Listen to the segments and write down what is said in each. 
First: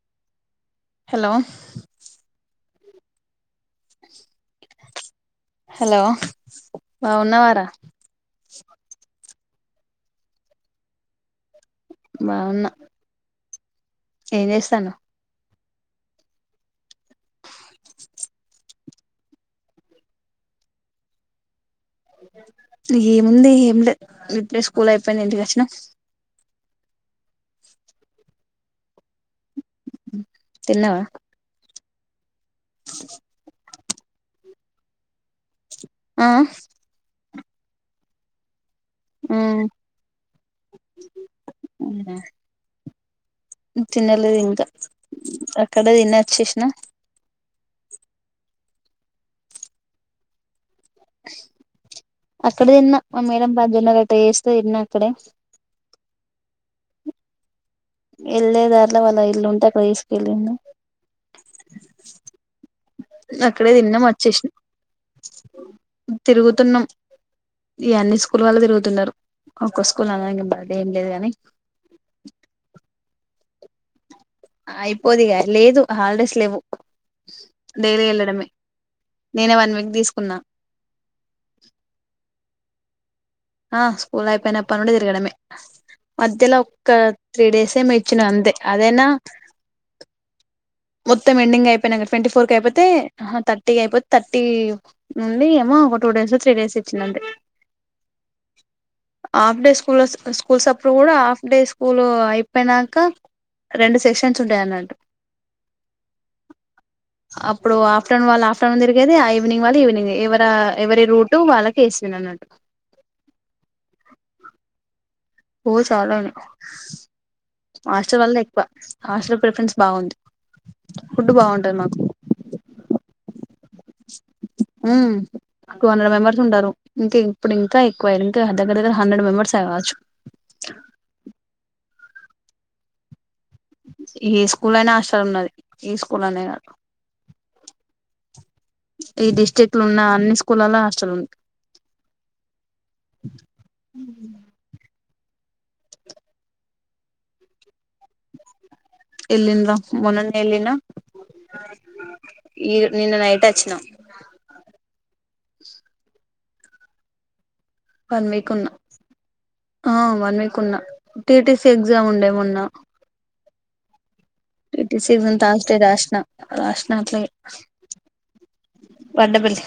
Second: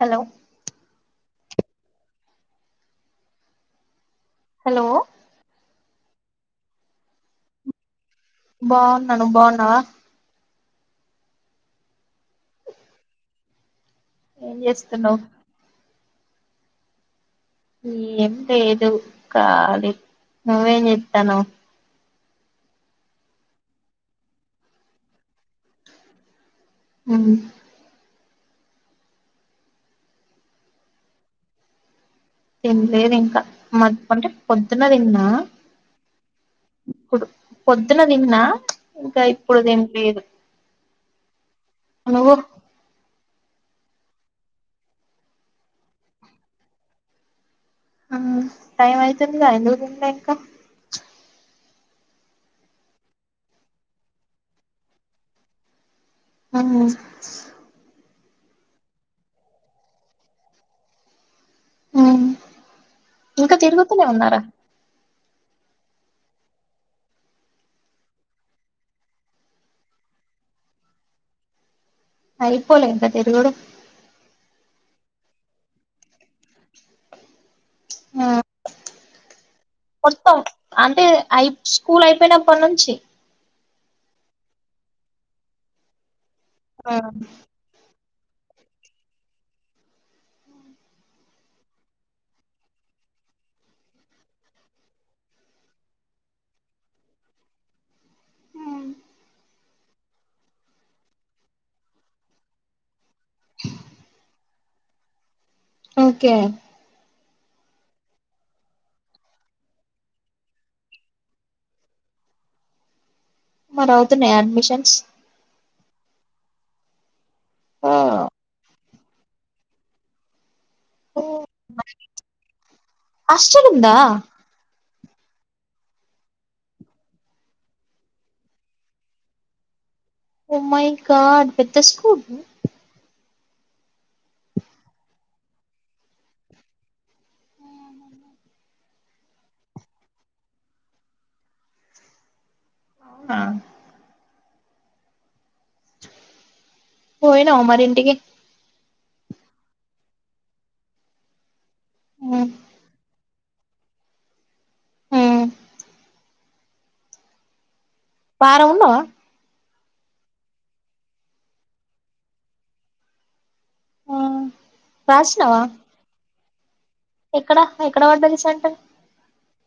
Hello లో [unintelligible] లో లో బాగున్నవారా బాగున్నా నువ్ బాగున్నవా బాగున్నా ఏం చేస్తాను ఏస్తున్నవ్ కాళి నువ్వేం చేత్తనవ్ ఏముంది ఏమ్ లేద్ ఇప్పుడే స్కూల్ అయిపోయింది ఇంటికచ్చిన ఉహు తిన్నవా ఏంలేదింకా మద్ అంటే పొద్దున్న తిన్న ఆహ్ పొద్దున తిన్నా ఇంకా ఇప్పుడు తిన్లేదు నువ్వు తినలేదింకా అక్కడే తినచ్చేసిన ఉ టైమైతుందీ గా ఎందుకు తిన్లే ఇంకా [unintelligible] అక్కడ్తిన్నా మా మేడం పజ్జొన్న రొట్టే చేస్తే తిన్నా అక్కడే ఆ వెళ్ళే దారిలో వాళ్ళ ఇల్లుంటే అక్కడ తీసుకెళ్ళిల్లు ఉమ్. ఇంకా అక్కడే తిరుగుతూనే తిన్నం ఉన్నారా వచ్చేసినం తిరుగుతున్నం ఇగ అన్ని స్కూల్ వాళ్ళు తిరుగుతున్నారు ఒక్క స్కూల్ అననికి బాధెం లేదు గాని అయిపోలే ఇంకా తిరుగడం అయిపోదిగా లేదు హాలిడేస్ లేవ్వు డైలీ ఆ, వెళ్ళడమే నేనే వన్ వీక్ మొత్తం తీసుకున్నా అంటే అయి స్కూల్ అయిపోయినప్పట్ నుంచి ఆ స్కూల్ అయిపోయినప్పన్నుండి తిరగడమే మధ్యలో ఆ, ఒక్క త్రీ డేసే ఏమో ఇచ్ ఇచ్చినా అంతే అదైనా మొత్తం ఎండింగ్ అయిపోయినంక ట్వంటీ ఫోర్ కి అయిపోతే ఆహ థర్టీ అయిపోతే థర్టీ నుండి ఎమొ ఒక టూ డేసో త్రీ డేసో ఇచ్చిండ్లంతే హాఫ్ డే స్కూల్ స్కూల్స్ అప్పుడు కూడా హాఫ్ డే స్కూల్ అయిపోయినాక రెండు సెషన్స్ డైనాల్డ్ ఓకే అప్పుడు ఆఫ్టర్నూన్ వాళ్ళ ఆఫ్ర్నూ తిరిగేది ఆ ఈవినింగ్ వాళ్ళు ఈవినింగ్ ఎవరి ఎవరి రూట్ వాళ్ళకి వేసి [unintelligible] మరి అవుతున్నాయ అడ్మిషన్స్ ఓ చాలానే ఆ హస్టల్ వాలే ఎక్కువ హాస్టల్ ప్రిఫరెన్స్ బాగుంది ఓ, ఫుడ్ బాగుంటుంది మాకు [unintelligible] మ్మ్ టూ హండ్రెడ్ మేంబర్స్ ఉంటారు ఇంకా ఇప్పుడు ఇంక ఎక్కువ [unintelligible] దగ్గ్గర హ్రెడ్ మెంబర్స్ అవచ్చు ఓ మై గాడ్ పెద్ద స్కూలు ఈ స్కూల్ అనే ఆస్టాల్ ఉన్నది ఈ స్కూల్ అనే కాదు ఈ డిస్టిక్లో ఉన్న అన్ని స్కూలాల హాస్టల్ ఉంది అవునా మ్ పొయ్న్నవా మరి ఇంటికి ఎలిన్డ్ర మొనన్నే ఏలినా ఉమ్ ఈ నిన్న నైట్ వచ్చినాం ఉమ్ వన్ వీక్ వారం ఉన్నా ఉన్నావా ఆ వన్ వీక్ ఉన్నా టీటీసీ ఎగ్జామ్ ఉండే మొన్న ఆ టీటీసీ ఎగ్జామ్యే రాసినావా తర్స్ డే రాస్నా [unintelligible] నాట్లే ఎక్కడ ఎక్కడ పడ్డది సెంటర్ వండ బల్లె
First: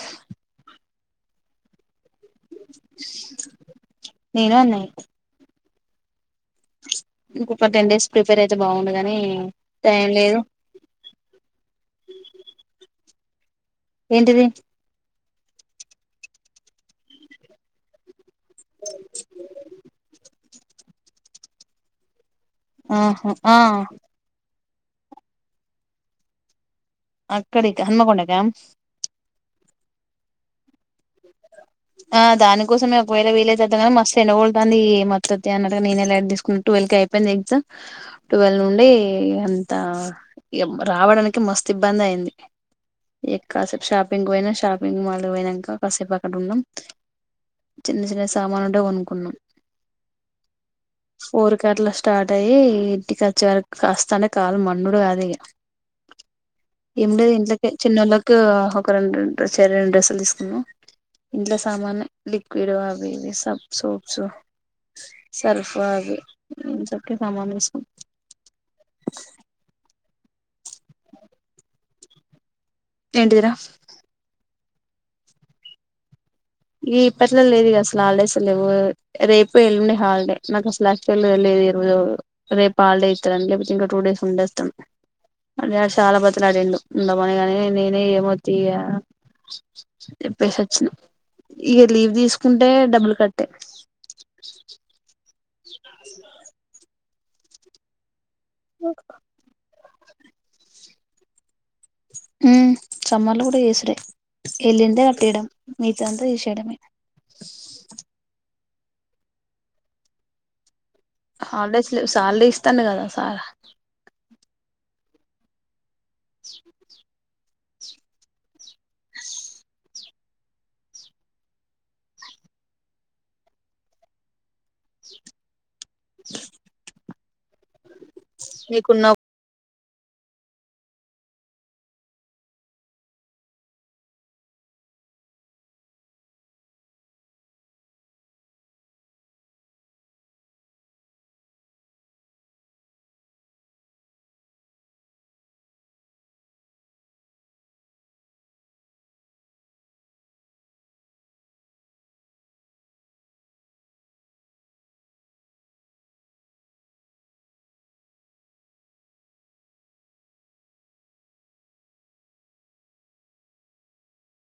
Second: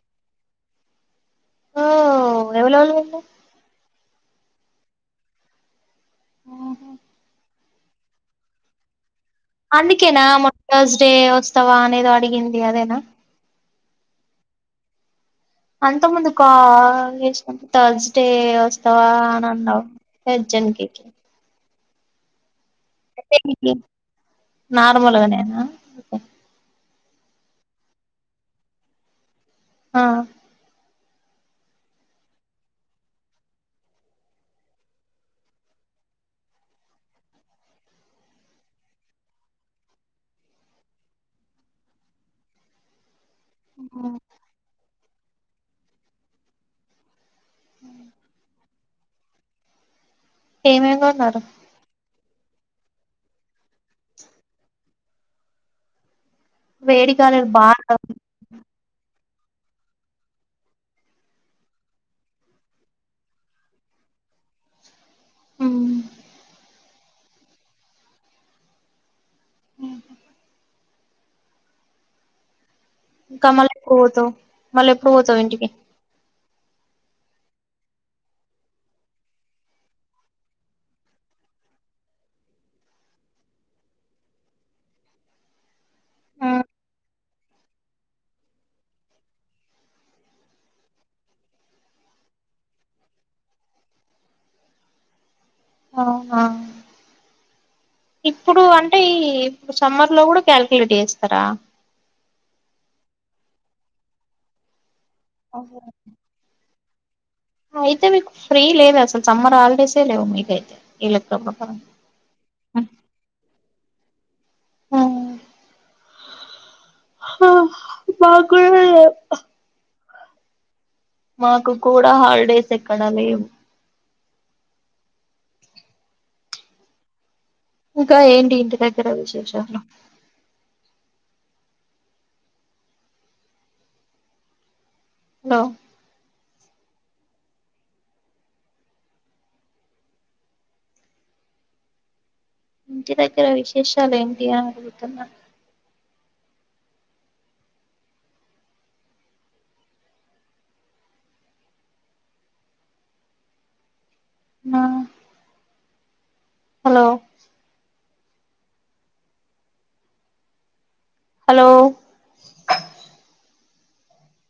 ఓ ఎవ్వలోళ్ళు నేను అన్నాయ్య ఇంకొక టెన్ డేస్ ప్రిపేర్ అయితే బాగుండు గాని టైం అందుకేనా లేదు మొ టర్స్ డే ఉత్సవా అనేది అడిగింది అదేనా ఏంటిది అంతక ముందు కా ల్ చేసినప్పుడు థర్డ్స్ డే వస్తావా అని అన్నావు జన్కకి ఆహ ఆ నార్మల్గానేనా అక్కడికి హన్మకొండకా ఆ ఆ దానికోసమే ఒకవేళ వీలైతే వద్దాంగానీ మస్తు ఎండగోడ్తా ఉంది ఏ మద్దతు అన్నగా నేనేలాది తీసుకుంటూ టువెల్కి అయిపోయింది ఎగ్జామ్ టువెల్ నుండి అంత ఇగ రావడానికి మస్త్ ఇబ్బంది అయింది ఎ కాసేపు ఆ. షాపింగ్ పోయినా షాపింగ్ మాల్ పోయినాక కాసేపు అక్కడ ఉన్నాం చిన్న చిన్న సామాను ఉంటే కొనుక్కున్నాం ఏం ఏం కోన్నారు ఫోర్ కి అట్లా స్టార్ట్ అయ్య ఇంటికి వచ్చే వరకు కాస్తానే కాల మన్నుడు కాదు ఇక వేడి ఏమి లేదు కాలేదు ఇంట్లొకే బాగా చిన్నోళ్ళకి ఒక రెండు చెర రెండు డ్రెస్సులు తీసుకున్నాం ఇంట్లో సామాన్ లిక్విడ్ అవి ఇవి సబ్ సోప్స్ సరఫ అ ఇంతక సామాను తీసుకున్నాం ఇంకా ఏంటిదిరా మళ్ళీ ఎప్పుడు పోతావు మళ్ళీ ఎప్పుడు పోతావు ఇంటికి ఇ ఇప్పట్లో లేదు ఇక అసలు హాలిడేస్లు లేవు రేపు ఎళ్ళండే హాలిడే నాకు అసలు యాక్చువల్ వ్మో వాలు ఈ రోజు రేపు హాలిడే ఇస్తారని లేకపోతే ఇంకా టూ డేస్ ఉండే వస్తాం అడు చాలా బతలాడిండు ఉండమని కాగాని నేనే ఏమోతి చేప్పేసొచ్చిన ఇక లీవ్ తీసుకుంటే డబ్బులు కట్టే ఆహా ఇప్పుడు అంటే ఈ ఇప్పుడు సమ్మర్ లో కూడా కాలకుయులేట్ చేస్తారా హుమ్ సమ్మర్ లో కూడా ఏసీ లె ఎలిందే పెట్టేయడం అవును మీగతా అంతా చేసేయడమే అయితే మీకు ఫ్రీ లేదు అసలు సమ్మర్ హాలిడేసే లేవు మీకైతే ఈ లెక్క ప్రకారం హాలిడేస్ లేవు సాలరీ ఇస్తాండు కదా సార్ [unintelligible] హా మా కూడా లేవు మాకు కూడా హాలిడేస్ ఎక్కడా లేవు [unintelligible] ఇంకా ఏంటి ఇంటి నీకున్న దగ్గర విశేషాలు హాలో ఇంటి దగ్గర విశేషాలు ఏంటి అని అడుగుతున్నా హలో హలో